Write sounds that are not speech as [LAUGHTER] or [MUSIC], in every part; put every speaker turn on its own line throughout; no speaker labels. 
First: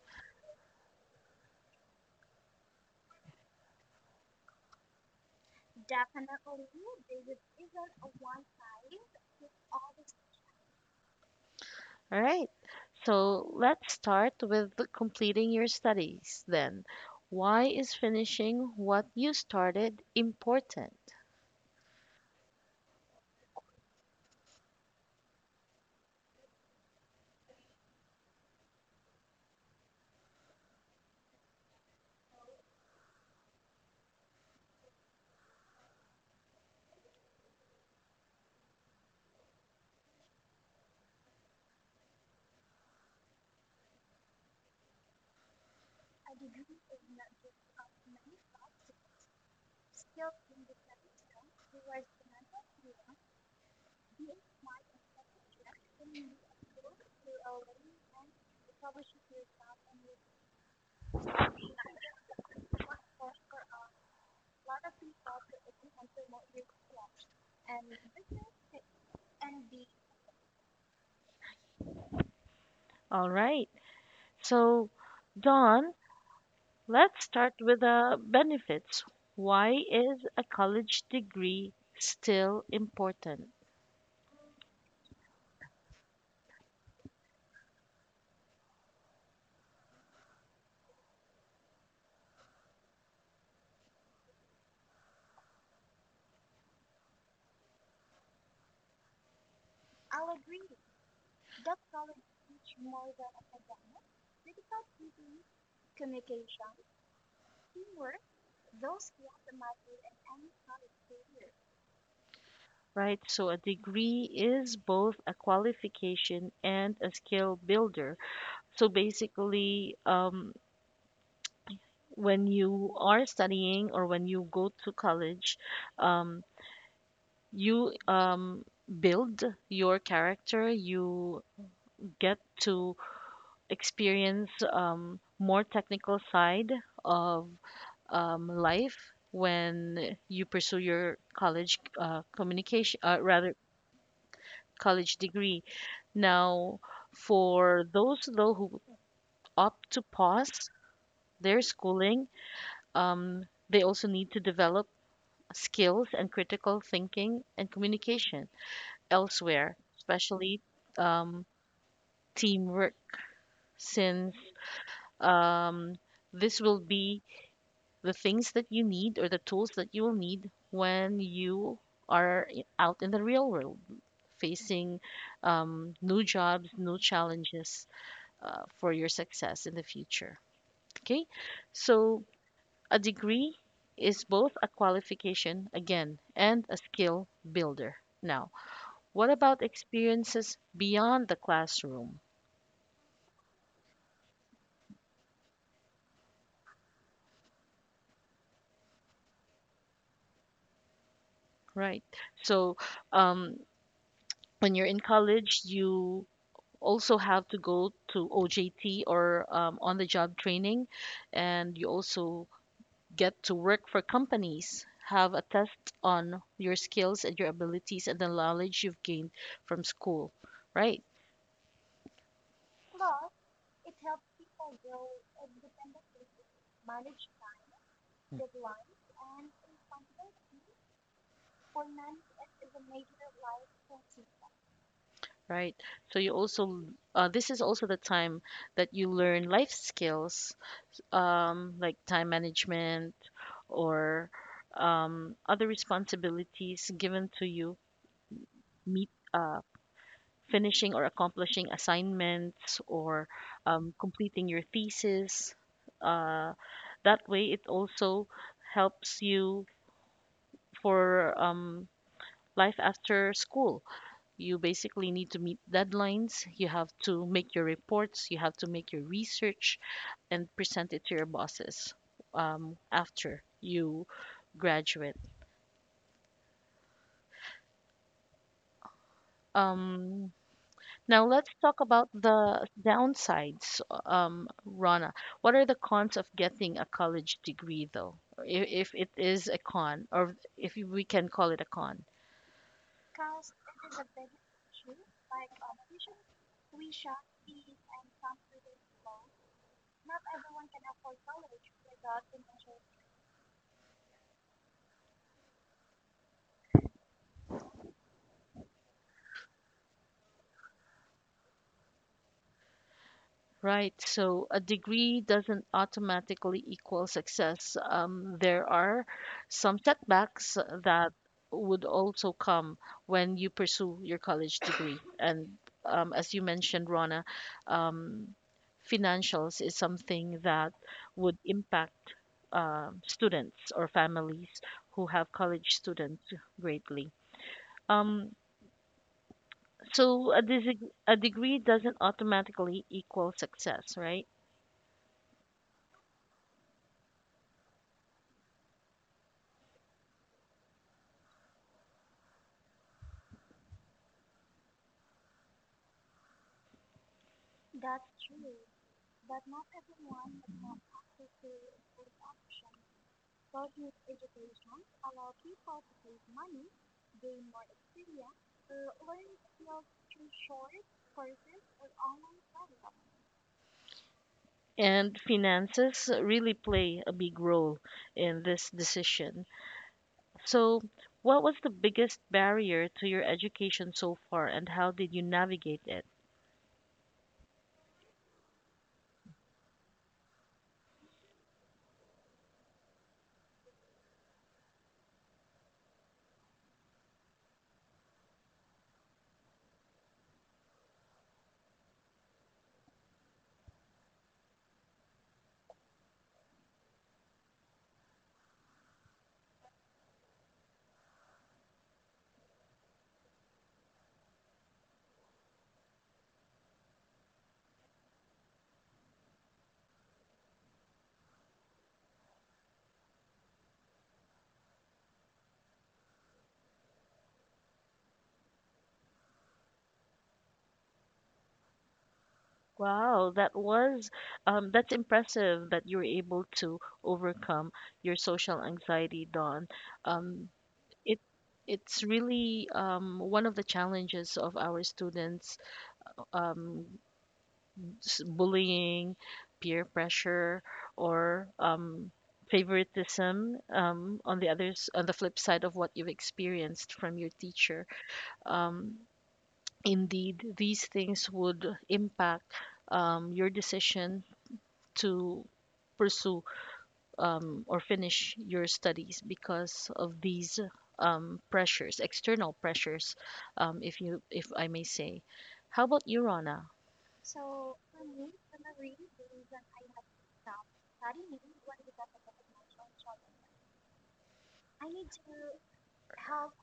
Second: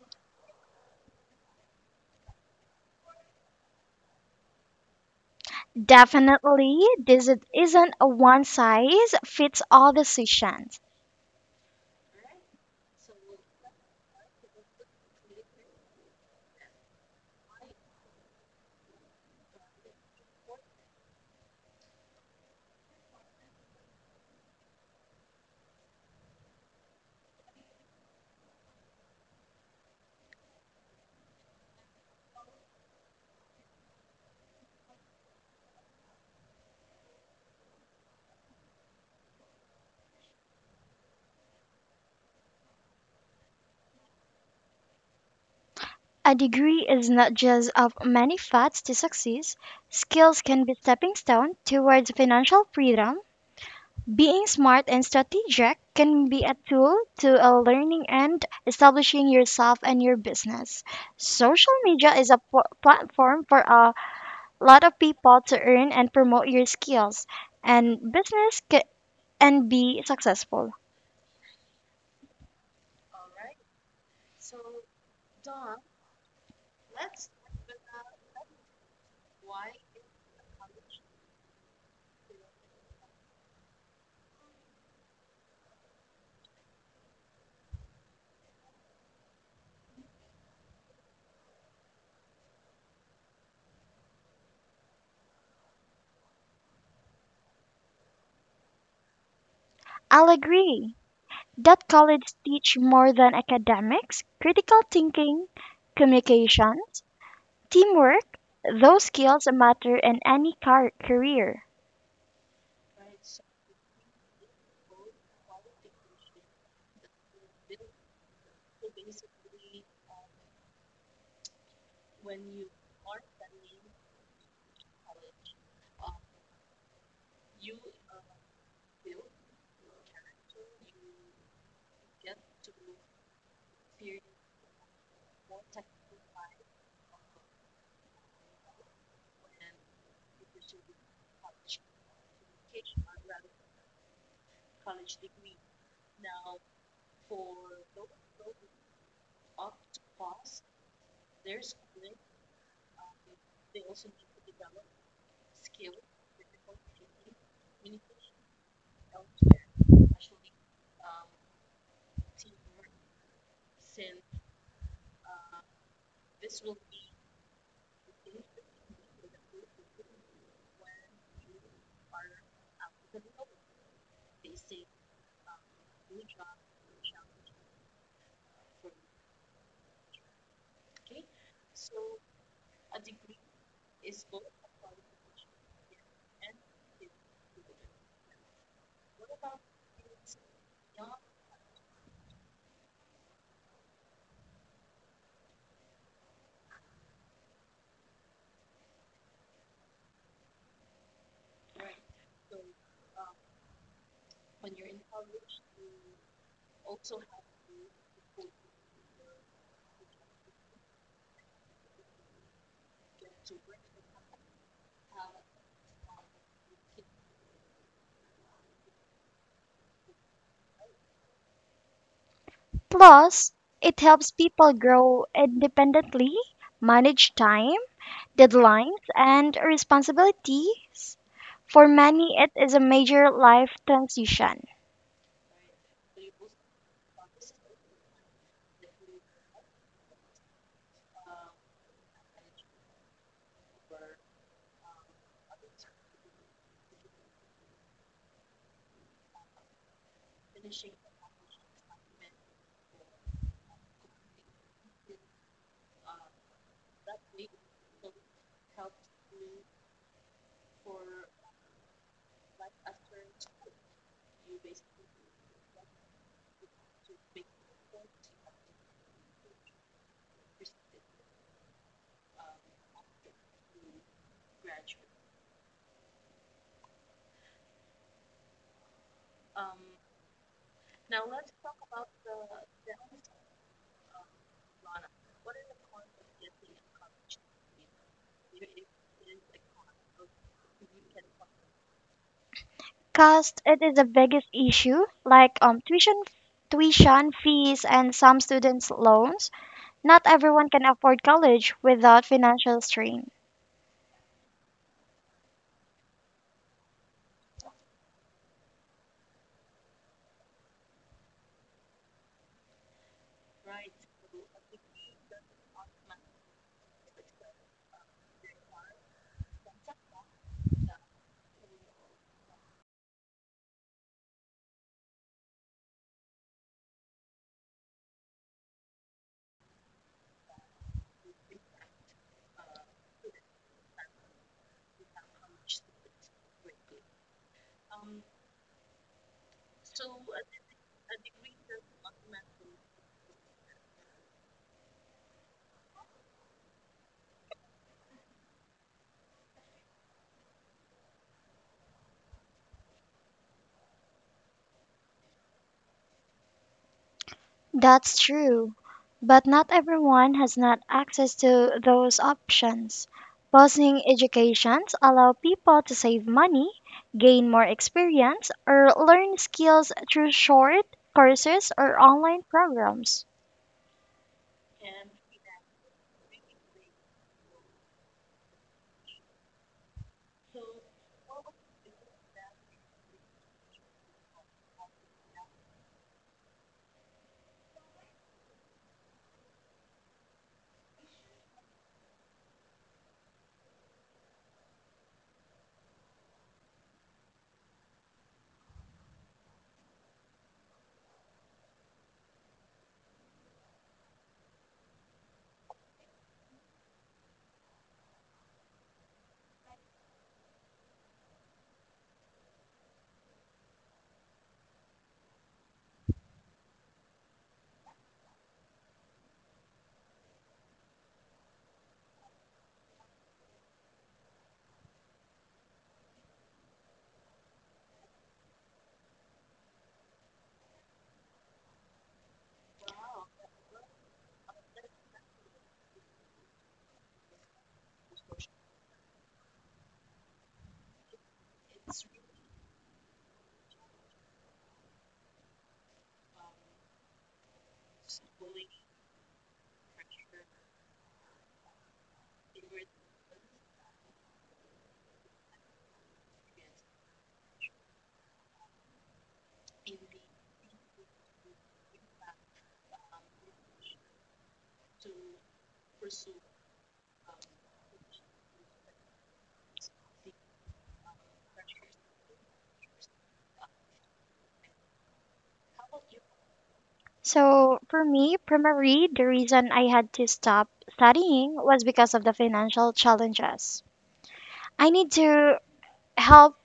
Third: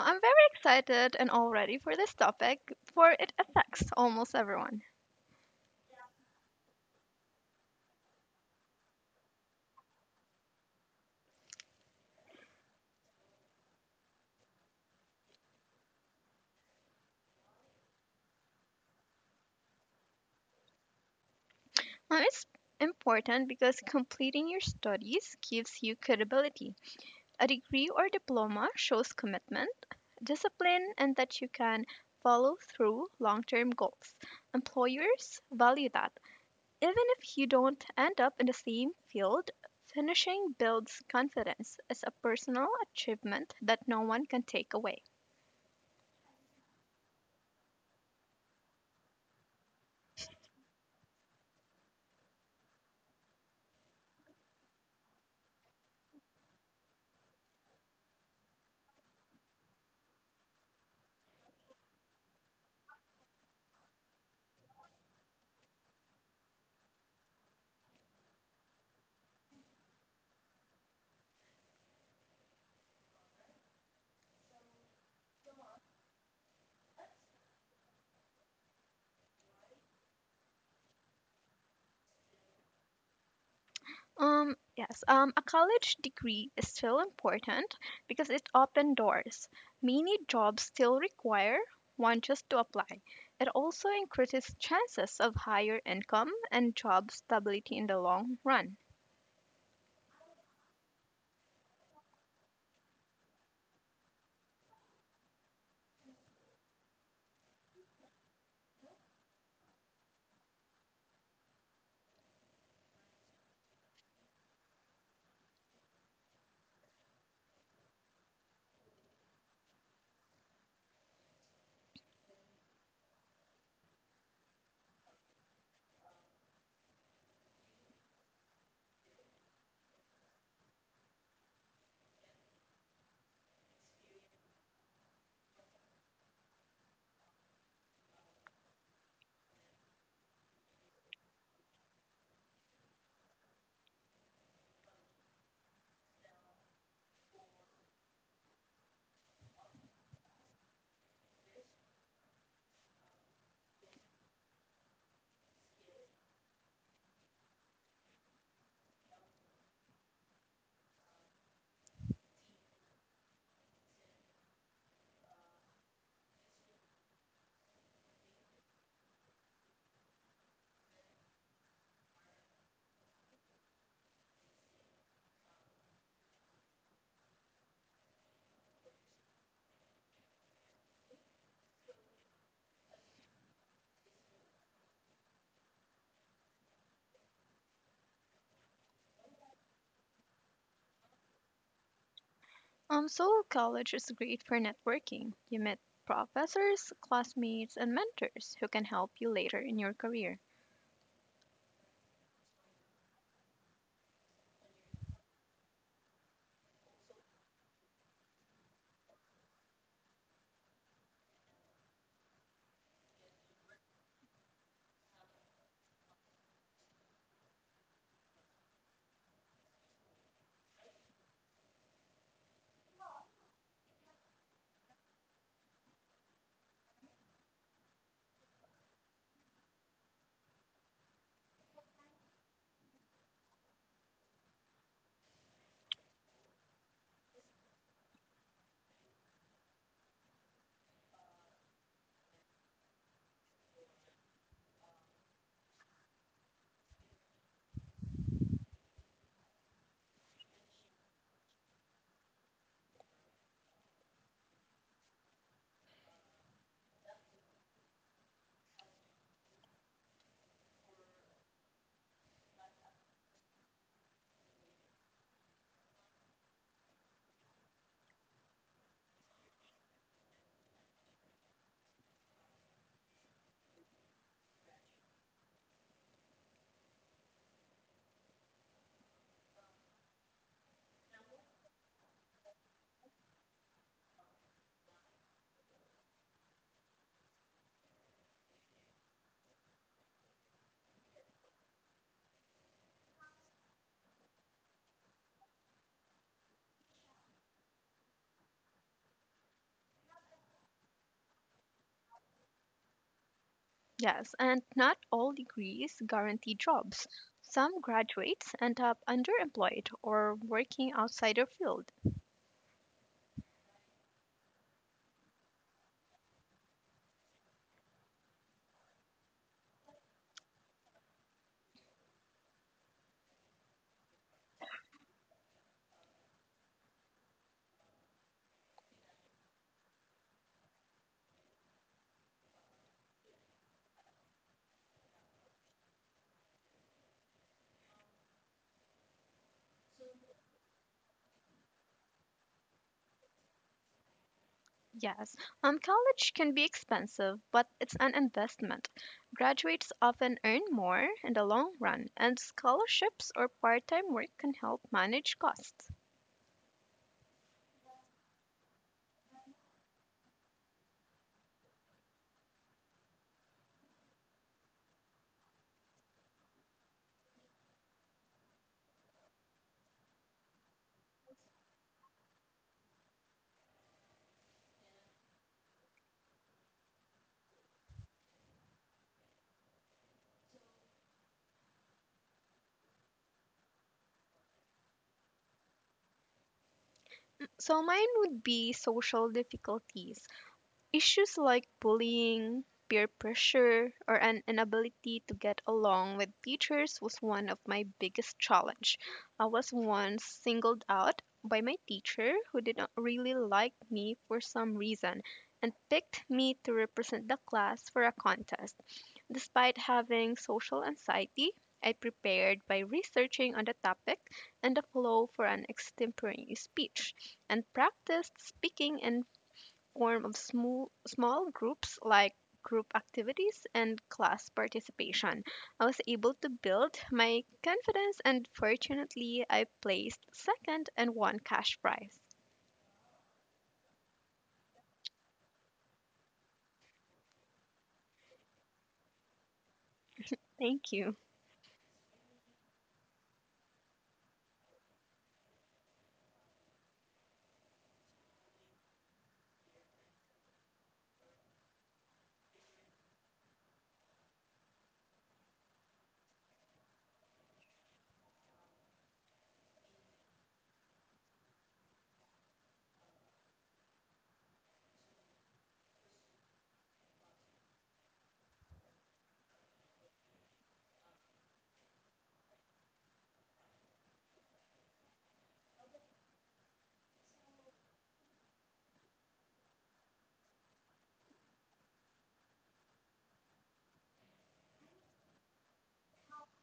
I'm very excited and all ready for this topic, for it affects almost everyone.
Definitely, isn't a one size fits all decision.
All right. So, let's start with completing your studies then. Why is finishing what you started important?
It's important because completing your studies gives you credibility. A degree or diploma shows commitment, discipline, and that you can follow through long term goals. Employers value that. Even if you don't end up in the same field, finishing builds confidence as a personal achievement that no one can take away.
A degree is not just of many paths to success. Skills can be stepping stone towards financial freedom. Being smart and strategic can be a tool to a learning and establishing yourself and your business. Social media is a platform for a lot of people to earn and promote your skills and and be successful.
All right. So, Don, let's start with the benefits. Why is a college degree still important?
Yes, a college degree is still important because it opened doors. Many jobs still require one just to apply. It also increases chances of higher income and job stability in the long run.
I'll agree that college teach more than academics, critical thinking, communications, teamwork, those skills matter in any career.
Right? So, a degree is both a qualification and a skill builder. So, basically, when you are studying or when you go to college, um, you build your character, you get to experience more technical side of life when you pursue your college communication, rather college degree. Now, for those though who opt to pause their schooling, um, they also need to develop skills and critical thinking and communication elsewhere, especially um, teamwork, since um, this will be the things that you need or the tools that you will need when you are out in the real world facing new jobs, new challenges for your success in the future. Okay, so a degree is both a qualification again and a skill builder. Now, what about experiences beyond the classroom?
So college is great for networking. You meet professors, classmates, and mentors who can help you later in your career.
Right, so um, when you're in college, you also have to go to OJT or on the job training, and you also get to work for companies. Have a test on your skills and your abilities and the knowledge you've gained from school, right?
Plus, it helps people grow independently, manage time, deadlines, and responsibilities. For many, it is a major life transition.
Right. So you also this is also the time that you learn life skills, like time management or other responsibilities given to you meet finishing or accomplishing assignments or completing your thesis. Uh, that way, it also helps you for life after school. You basically need to meet deadlines, you have to make your reports, you have to make your research, and present it to your bosses after you graduate. Um, Now let's talk about the downsides, Rana. What are the cons of getting a college degree, though? If it is a con, or if we can call it a con.
Cost, it is the biggest issue, like tuition fees and some students' loans. Not everyone can afford college without financial strain.
Yes, and not all degrees guarantee jobs. Some graduates end up underemployed or working outside their field.
Right. So a degree doesn't automatically equal success. There are some setbacks that would also come when you pursue your college degree. And as you mentioned, Rona, um, financials is something that would impact students or families who have college students greatly. Um, so a degree doesn't automatically equal success, right?
Yes, college can be expensive, but it's an investment. Graduates often earn more in the long run, and scholarships or part time work can help manage costs.
That's true, but not everyone has not access to those options. Pausing educations allow people to save money, gain more experience, or learn skills through short courses or online programs.
And finances really play a big role in this decision. So, what was the biggest barrier to your education so far, and how did you navigate it?
So, mine would be social difficulties. Issues like bullying, peer pressure, or an inability to get along with teachers was one of my biggest challenge. I was once singled out by my teacher who did not really like me for some reason and picked me to represent the class for a contest. Despite having social anxiety, I prepared by researching on the topic and the flow for an extemporary speech and practiced speaking in form of small, small groups like group activities and class participation. I was able to build my confidence and fortunately I placed second and won cash prize.
Wow, that's impressive that you were able to overcome your social anxiety, Dawn. Um,
Thank you.
it it's really one of the challenges of our students um, bullying, peer pressure, or favoritism on the others on the flip side of what you've experienced from your teacher. Um, indeed, these things would impact your decision to pursue or finish your studies because of these pressures, external pressures, if I may say. How about you, Rana?
So for me, primary, the reason I had to stop studying was because of the financial challenges. I need to help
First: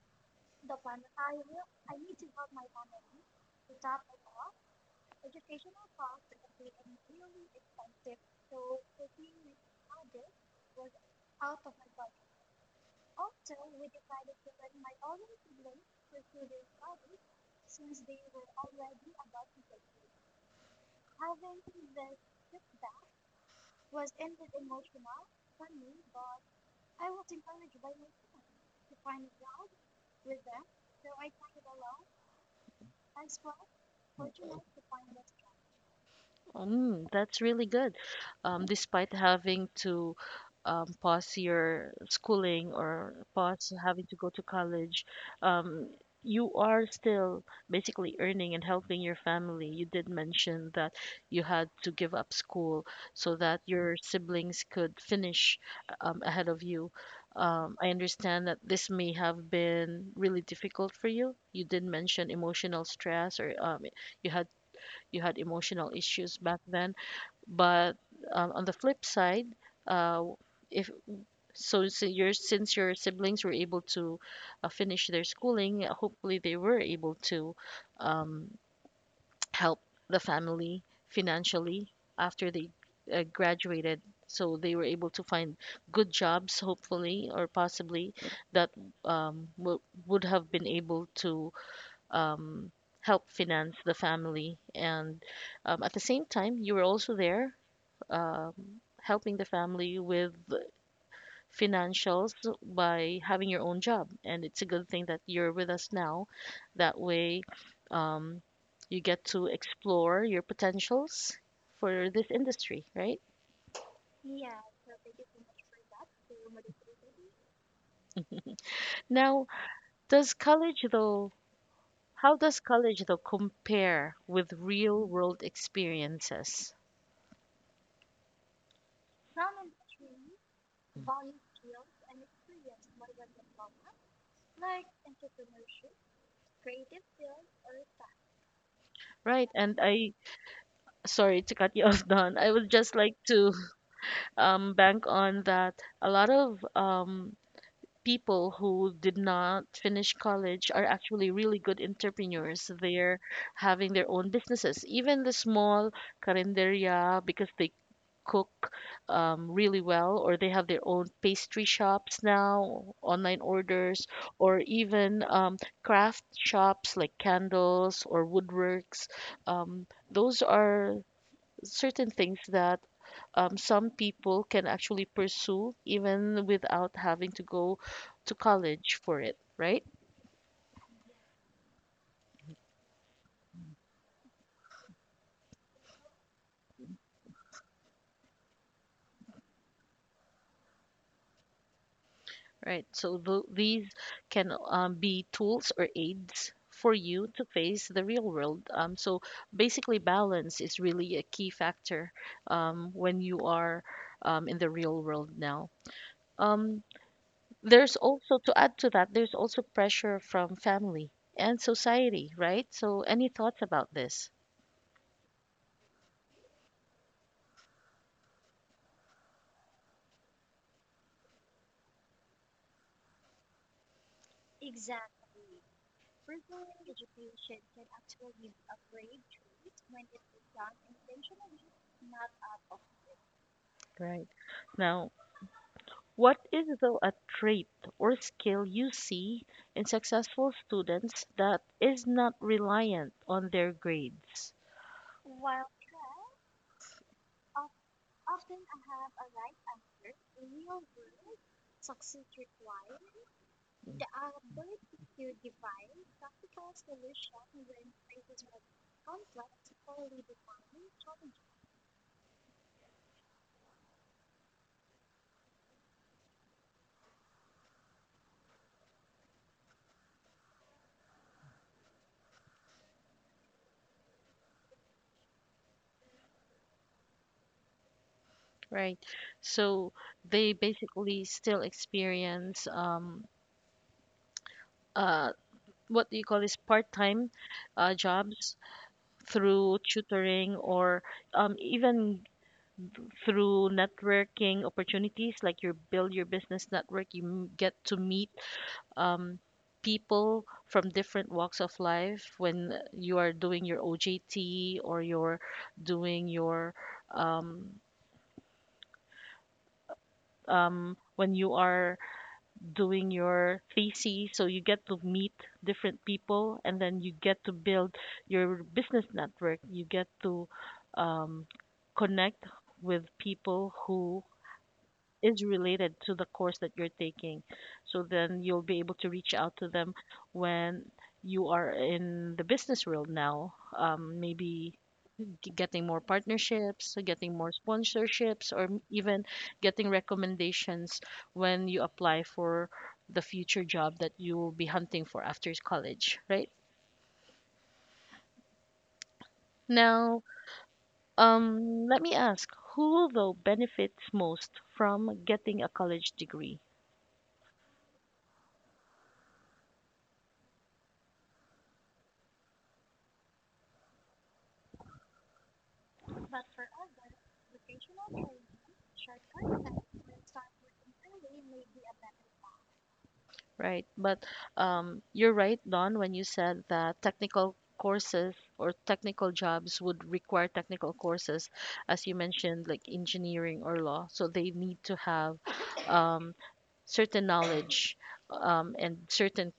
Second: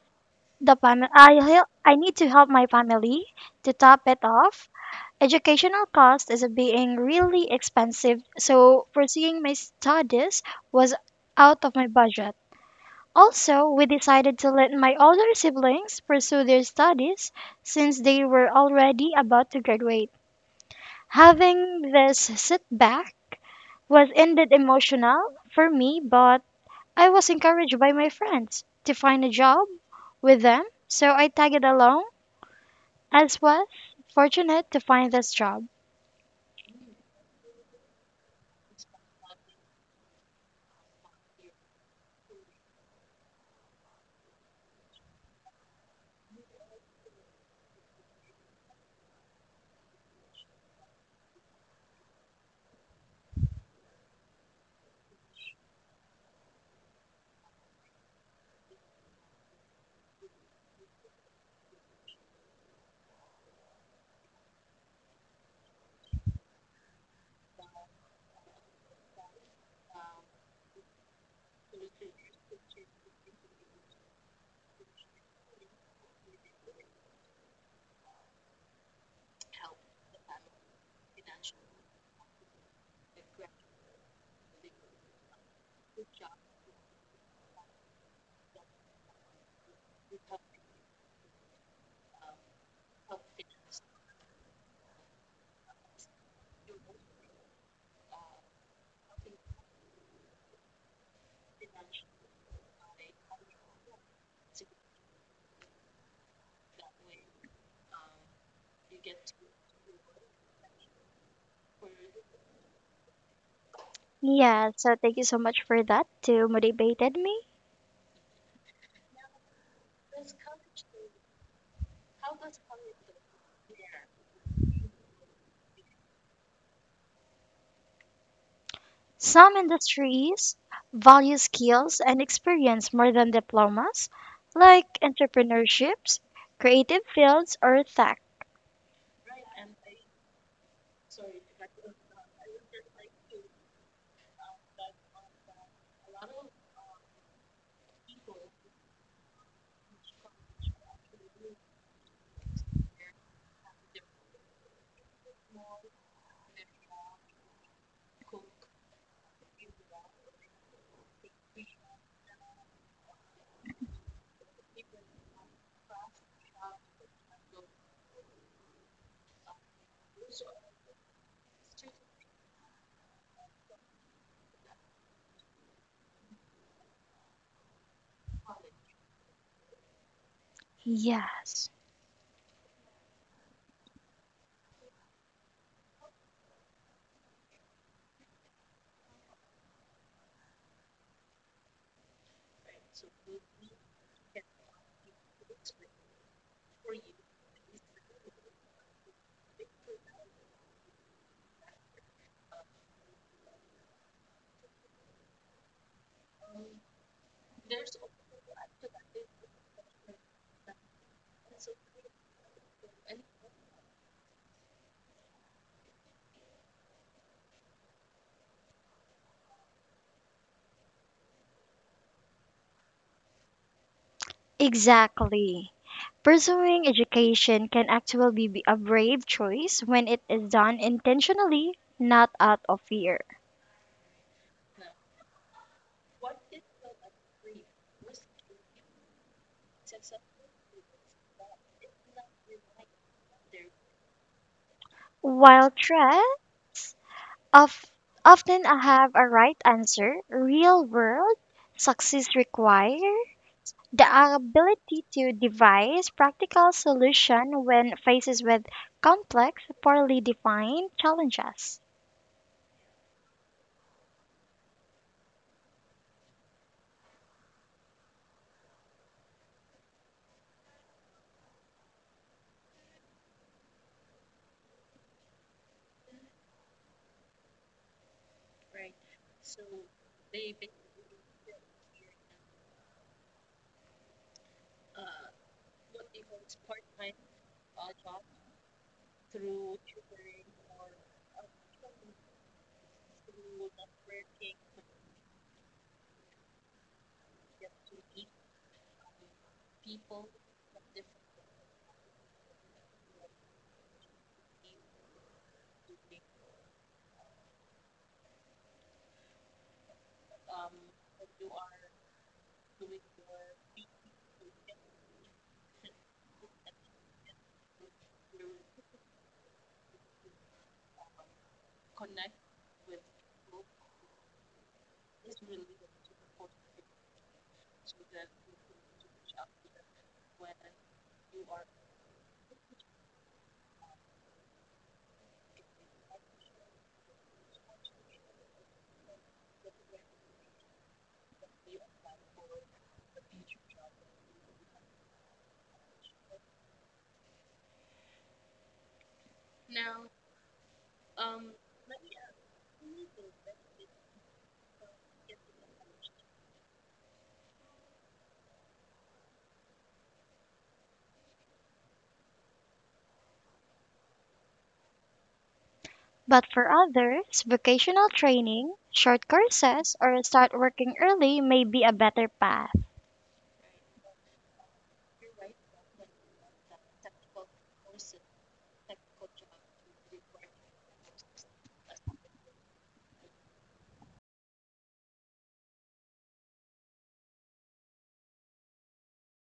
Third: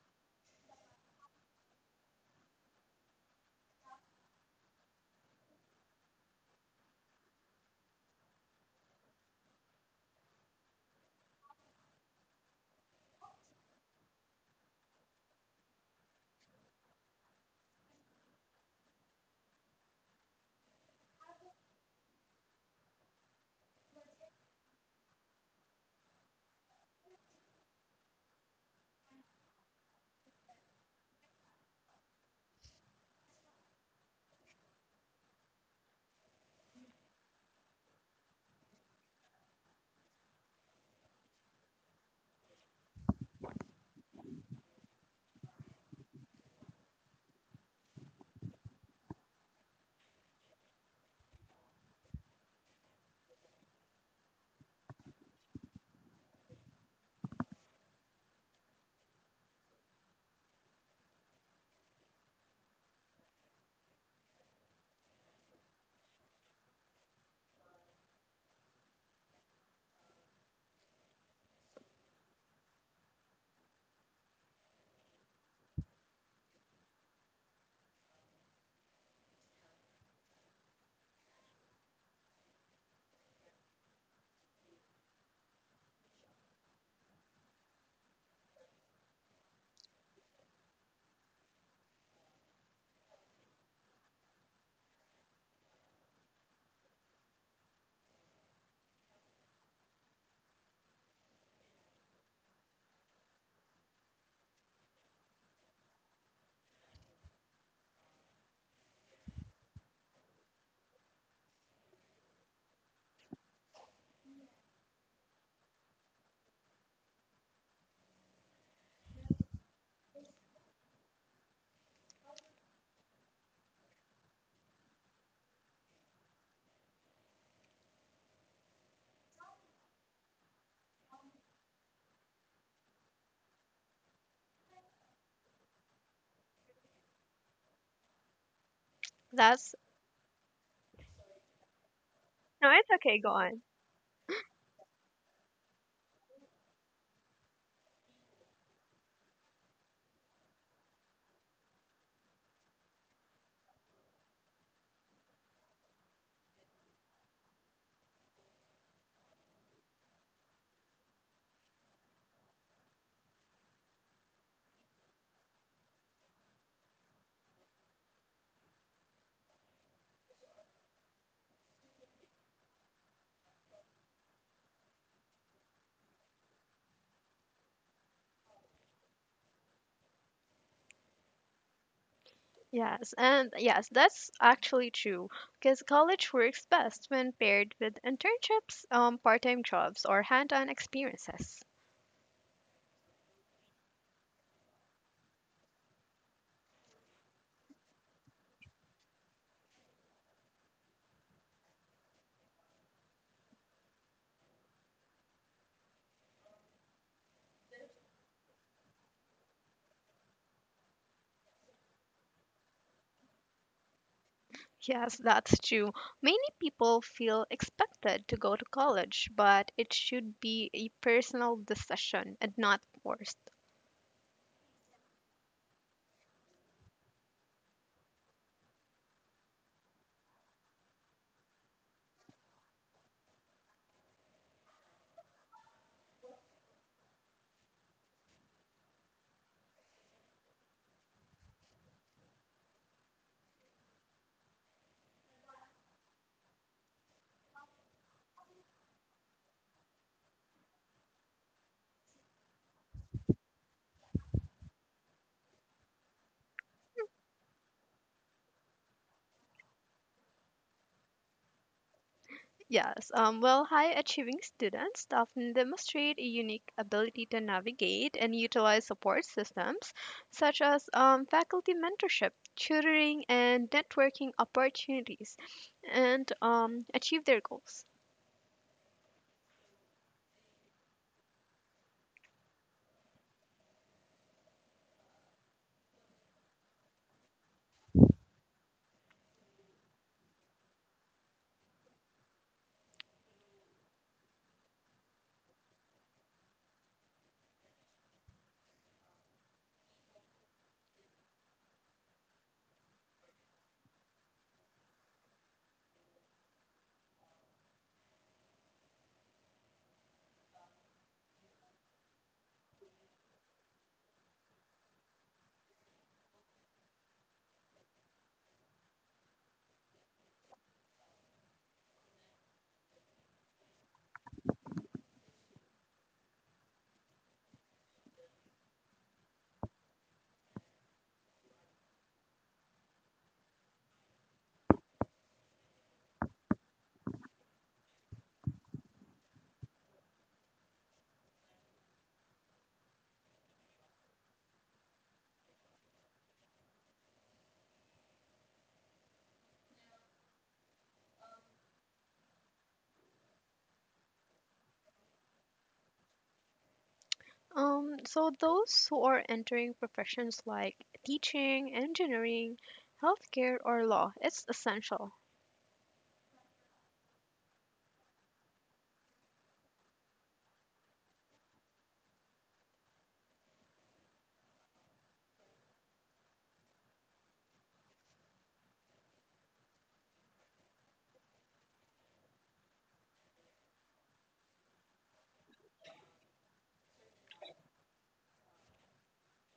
the family. I need to help my family to top it off. Educational cost is being really expensive, so pursuing my studies was out of my budget. Also, we decided to let my older siblings pursue their studies since they were already about to graduate. Having this setback was indeed emotional for me, but I was encouraged by my friends to find a job with them, so I tagged along as was fortunate to find this job.
That's really good. Despite having to pause your schooling or pause having to go to college, um, you are still basically earning and helping your family. You did mention that you had to give up school so that your siblings could finish ahead of you. I understand that this may have been really difficult for you. You did mention emotional stress or you had you had emotional issues back then. But on the flip side, uh, if so, so your since your siblings were able to finish their schooling, hopefully they were able to um, help the family financially after they graduated. So they were able to find good jobs, hopefully or possibly, that um, w- would have been able to um, help finance the family. And at the same time, you were also there um, helping the family with financials by having your own job. And it's a good thing that you're with us now. That way, um, you get to explore your potentials for this industry, right?
Yeah, so thank you so much for that to motivated me.
Now, does college though, how does college though compare with real world experiences?
Some industries value skills and experience more than diplomas, like entrepreneurships, creative fields, or tech.
Right,
That's
and I sorry to cut you [LAUGHS] off, Don. I
no,
would
it's
just like
okay, go
to
on.
bank on that a lot of people who did not finish college are actually really good entrepreneurs. They're having their own businesses, even the small carinderia, because they cook really well, or they have their own pastry shops now, online orders, or even craft shops like candles or woodworks. Those are certain things that some people can actually pursue even without having to go to college for it, right?
Yes,
Yes, and yes, that's actually true because college works best when paired with internships, part-time jobs, or hand-on experiences.
Right. So these can be tools or aids for you to face the real world. So basically, balance is really a key factor when you are in the real world now. Um, there's also, to add to that, there's also pressure from family and society, right? So, any thoughts about this?
Yes, that's true. Many people feel expected to go to college, but it should be a personal decision and not forced.
exactly. Pursuing education can actually be a brave choice when it is done intentionally, not out of fear.
Right. Now, what is though a trait or skill you see in successful students that is not reliant on their grades?
While threats of often have a right answer, real world success require the ability to devise practical solution when faces with complex, poorly defined challenges.
Yes, well, high achieving students often demonstrate a unique ability to navigate and utilize support systems such as faculty mentorship, tutoring, and networking opportunities and achieve their goals.
Right. So they basically still experience uh what do you call this part-time jobs through tutoring or even through networking opportunities like you build your business network you get to meet um, people from different walks of life when you are doing your OJT or you're doing your um, when you are doing your thesis. So you get to meet different people and then you get to build your business network. You get to um, connect with people who is related to the course that you're taking. So then you'll be able to reach out to them when you are in the business world now. Maybe getting more partnerships, getting more sponsorships, or even getting recommendations when you apply for the future job that you will be hunting for after college, right? Now, let me ask, who though benefits most from getting a college degree?
So those who are entering professions like teaching, engineering, healthcare, or law, it's essential.
But for others, vocational training, short courses, or start working early may be a better path.
Right. But you're right, Don, when you said that technical courses or technical jobs would require technical courses, as you mentioned, like engineering or law. So they need to have um, certain knowledge and certain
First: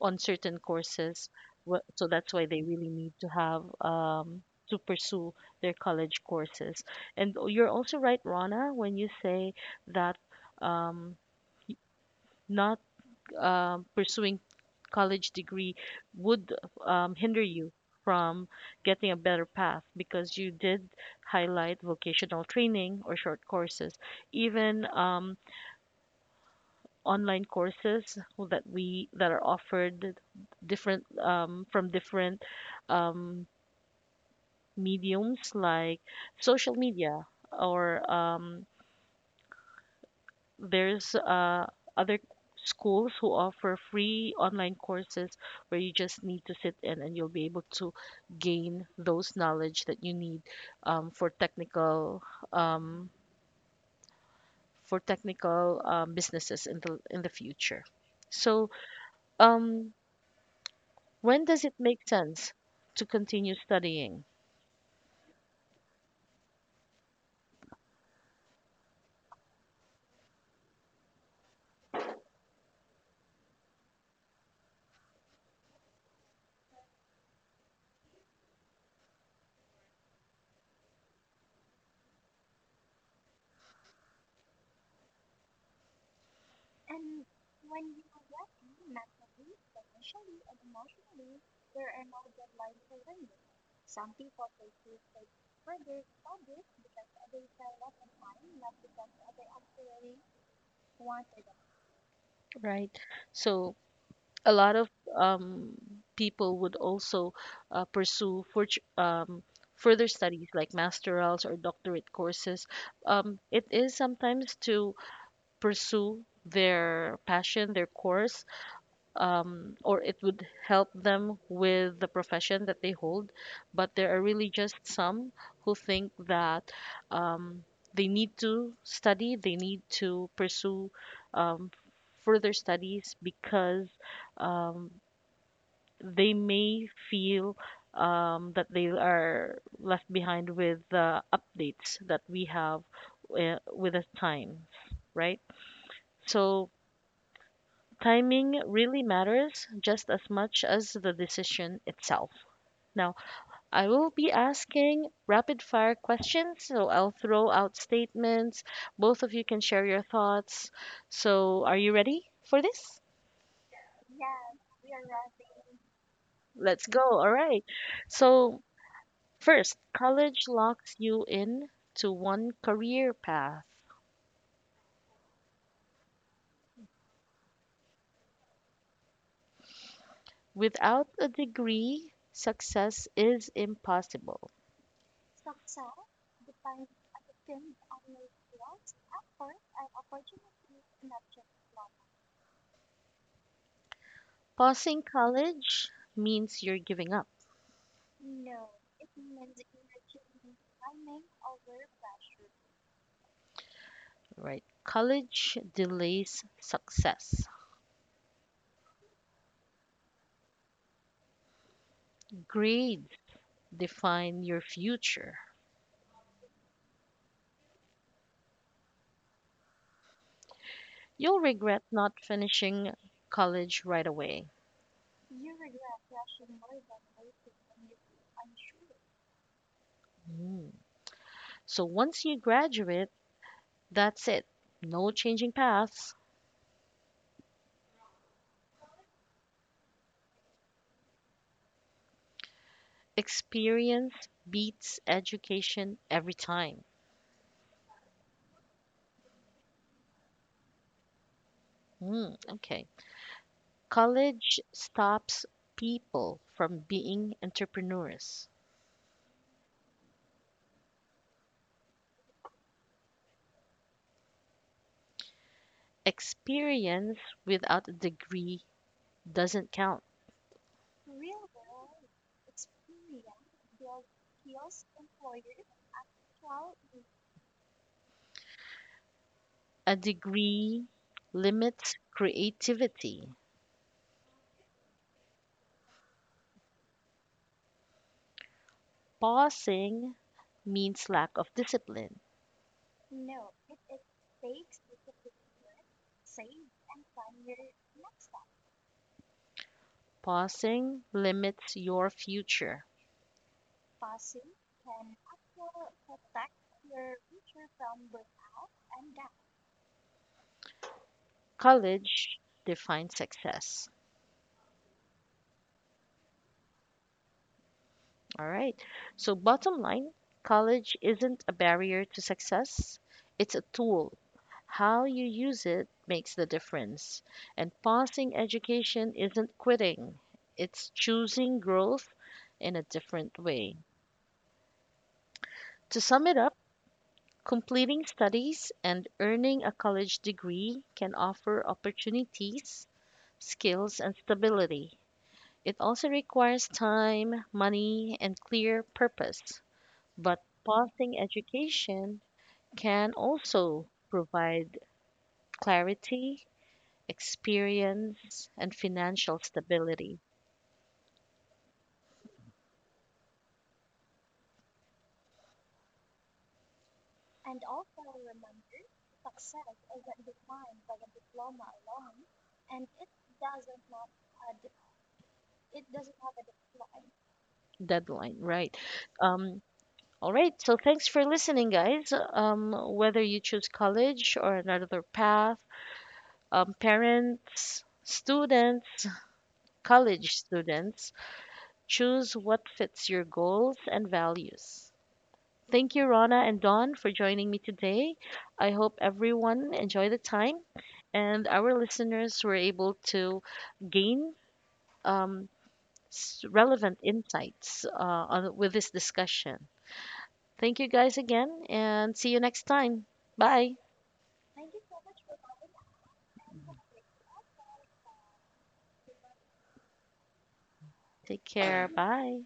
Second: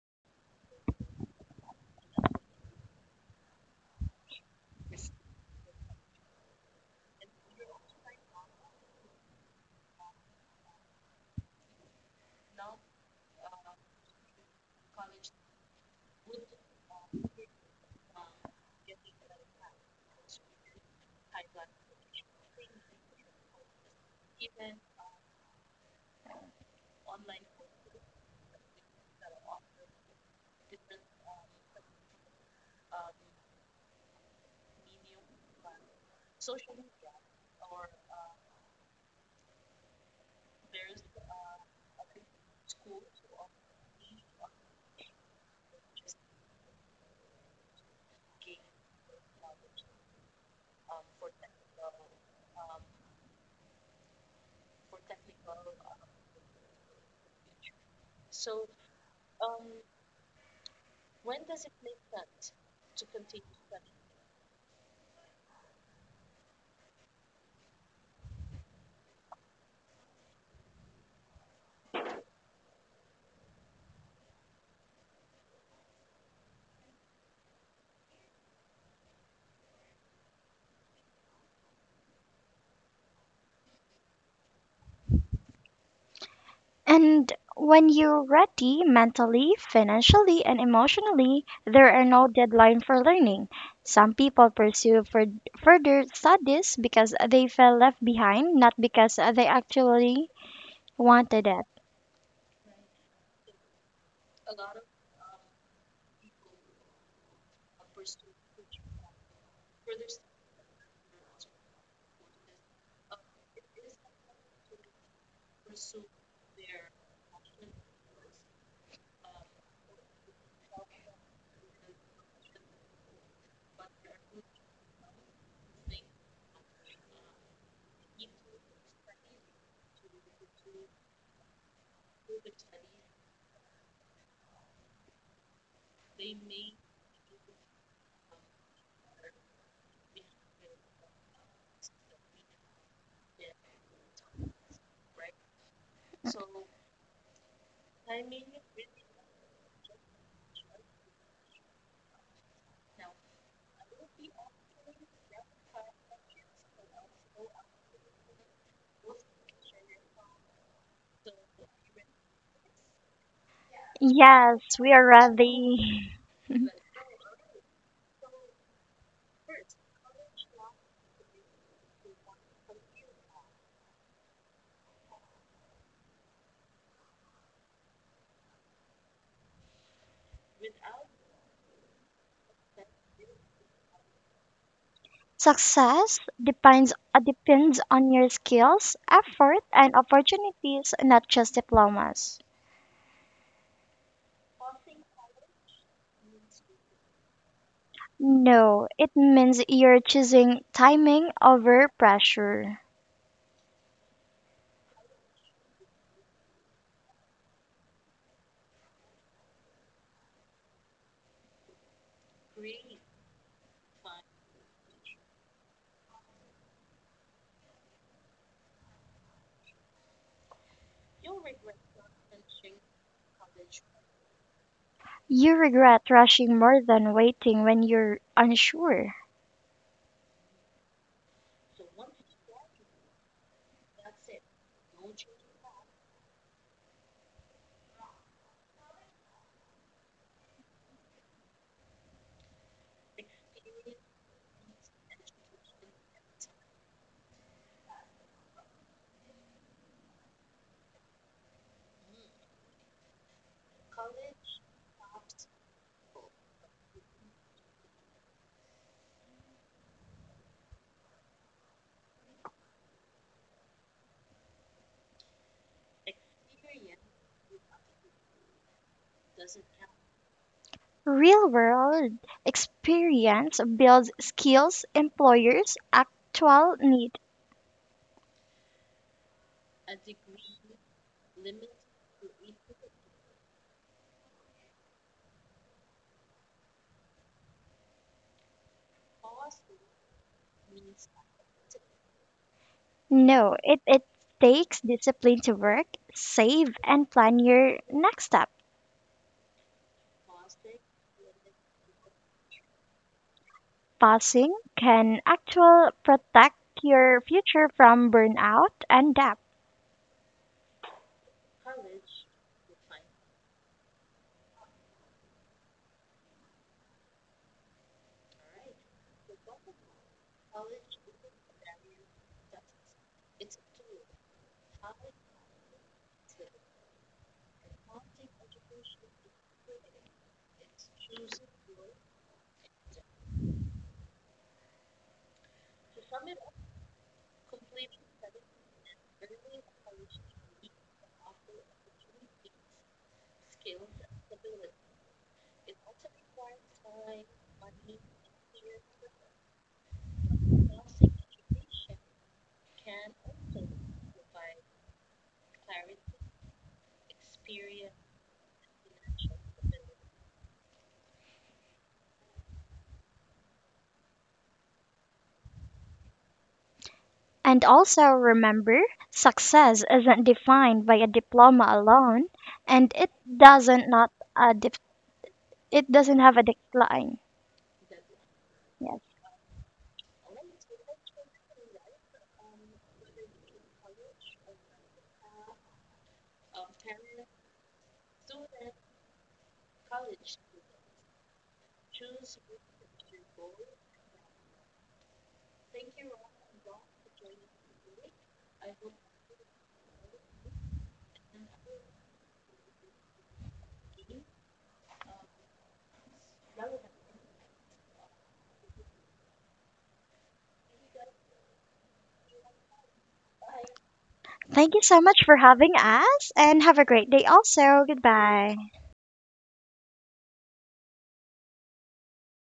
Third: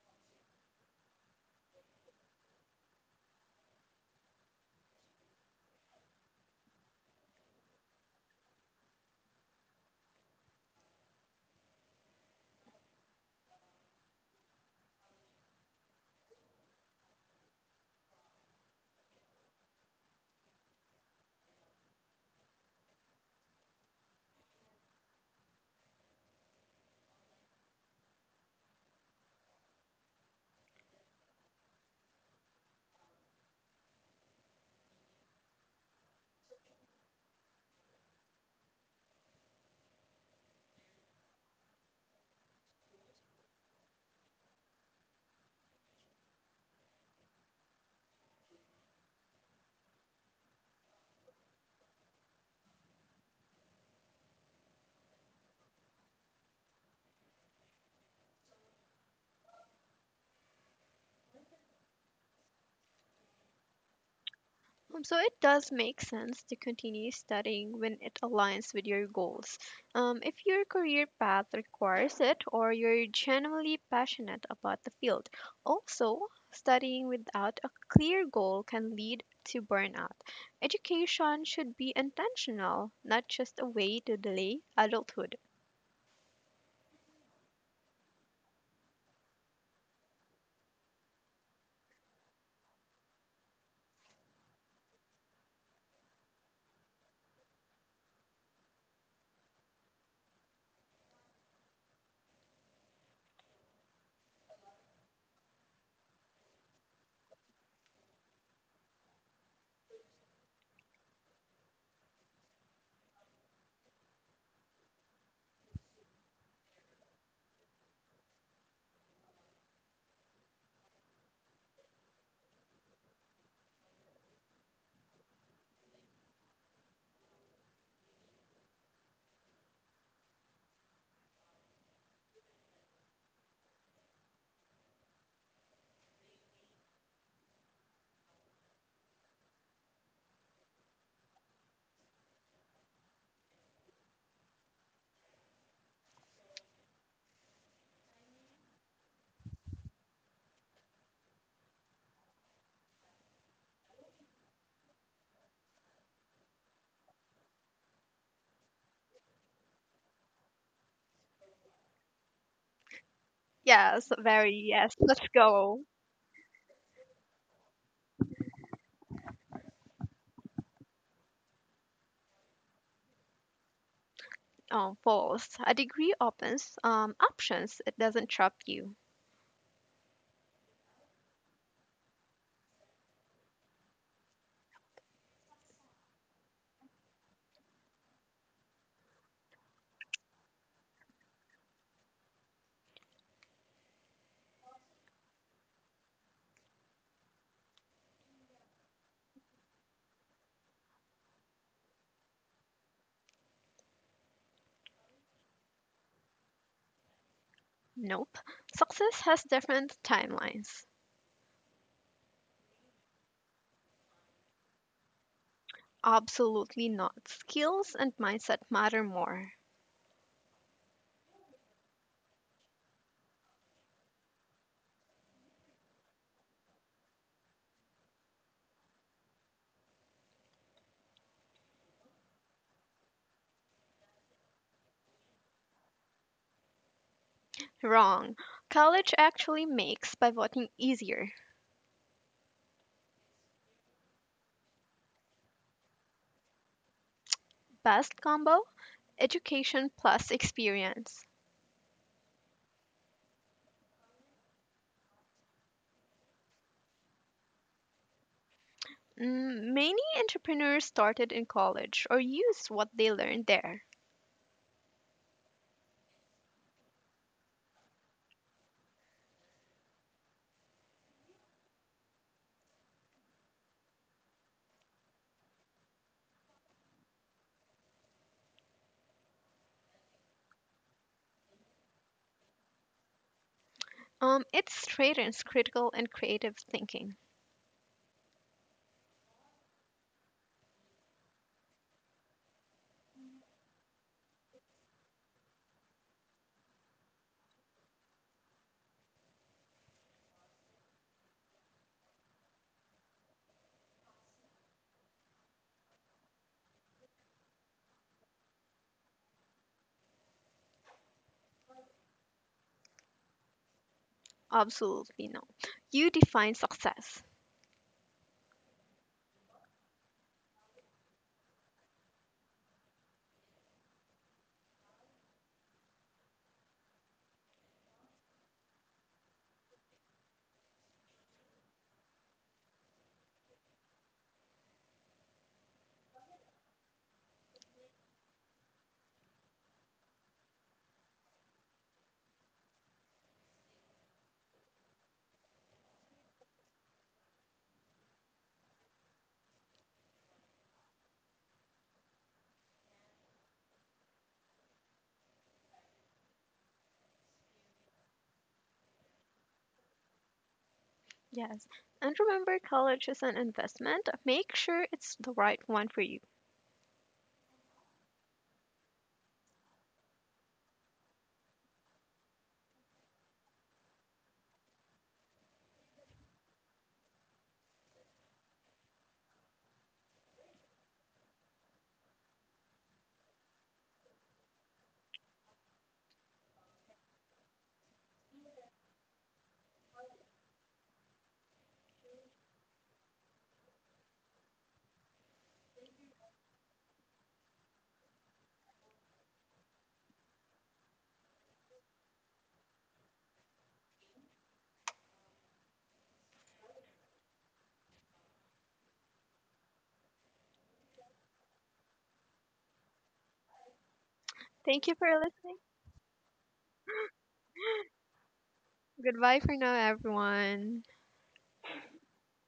on certain courses. So that's why they really need to have to pursue their college courses. And you're also right, Rana, when you say that um, not pursuing college degree would hinder you from getting a better path because you did highlight vocational training or short courses even online courses that are offered different from different um, mediums like social media or there's other schools who offer free online courses where you just need to sit in and you'll be able to gain those knowledge that you need for technical um, businesses in the future. So um, when does it make sense to continue studying,
So it does make sense to continue studying when it aligns with your goals. If your career path requires it, or you're genuinely passionate about the field. Also, studying without a clear goal can lead to burnout. Education should be intentional, not just a way to delay adulthood.
And when you're ready mentally, financially, and emotionally, there are no deadline for learning. Some people pursue further studies because they felt left behind, not because they actually wanted it.
right? So a lot of um, people would also pursue for, um, further studies like masterals or doctorate courses. It is sometimes to pursue their passion, their course, or it would help them with the profession that they hold. But there are really just some who think that um, they need to study, they need to pursue um, further studies because um, they may feel that they are left behind with the updates that we have with the times, right? So timing really matters just as much as the decision itself. Now, I will be asking rapid fire questions, so I'll throw out statements. Both of you can share your thoughts. So, are you ready for this?
Yes, very
Yes,
yes.
we are
Let's go.
ready.
Let's go. All right. So, first, college locks you in to one career path.
Oh, false. A degree opens options. It doesn't trap you.
Without a degree, success is impossible.
Success depends depends on your skills, effort, and opportunities, not just diplomas.
Pausing college means you're giving up,
No, it means you're choosing timing over pressure.
right? College delays success.
Nope. Success has different timelines.
Grades define your future.
Absolutely not. Skills and mindset matter more.
You'll regret not finishing college right away.
You regret rushing more than waiting when you're unsure.
Mm. So once you graduate, that's it. No changing paths.
Wrong. College actually makes pivoting easier.
Experience beats education every time.
Best combo? Education plus experience.
Mm, okay. College stops people from being entrepreneurs.
Mm, many entrepreneurs started in college or used what they learned there.
Experience without a degree doesn't count.
Real world experience builds skills employers actual need.
A degree limits creativity.
It straightens critical and creative thinking.
Pausing means lack of discipline.
No, it takes discipline to work, save, and plan your next step.
Pausing limits your future.
Passing can actual protect your future from burnout and debt.
College defines success.
Absolutely no. You define success.
All right. So, bottom line, college isn't a barrier to success, it's a tool. How you use it makes the difference. And passing education isn't quitting, it's choosing growth in a different way. To sum it up, completing studies and earning a college degree can offer opportunities, skills, and stability. It also requires time, money, and clear purpose. But pausing education can also provide clarity, experience, and financial stability.
Yes. And remember, college is an investment. Make sure it's the right one for you.
And also remember, success isn't defined by a diploma alone, and it doesn't not uh, it doesn't have a decline.
Deadline, right?
Yes.
Um, all right, so thanks for listening, guys. Whether you choose college or another path, parents, students, college students, choose what fits your goals and values. Thank you, Rana and Don, for joining me today. I hope everyone enjoyed the time and our listeners were able to gain um, relevant insights with this discussion. Thank you guys again and see you next time. Bye.
Thank you
Thank you
so
for
much for
listening.
having us and have a great day also. Goodbye.
Goodbye for now, everyone.
Take care. Bye.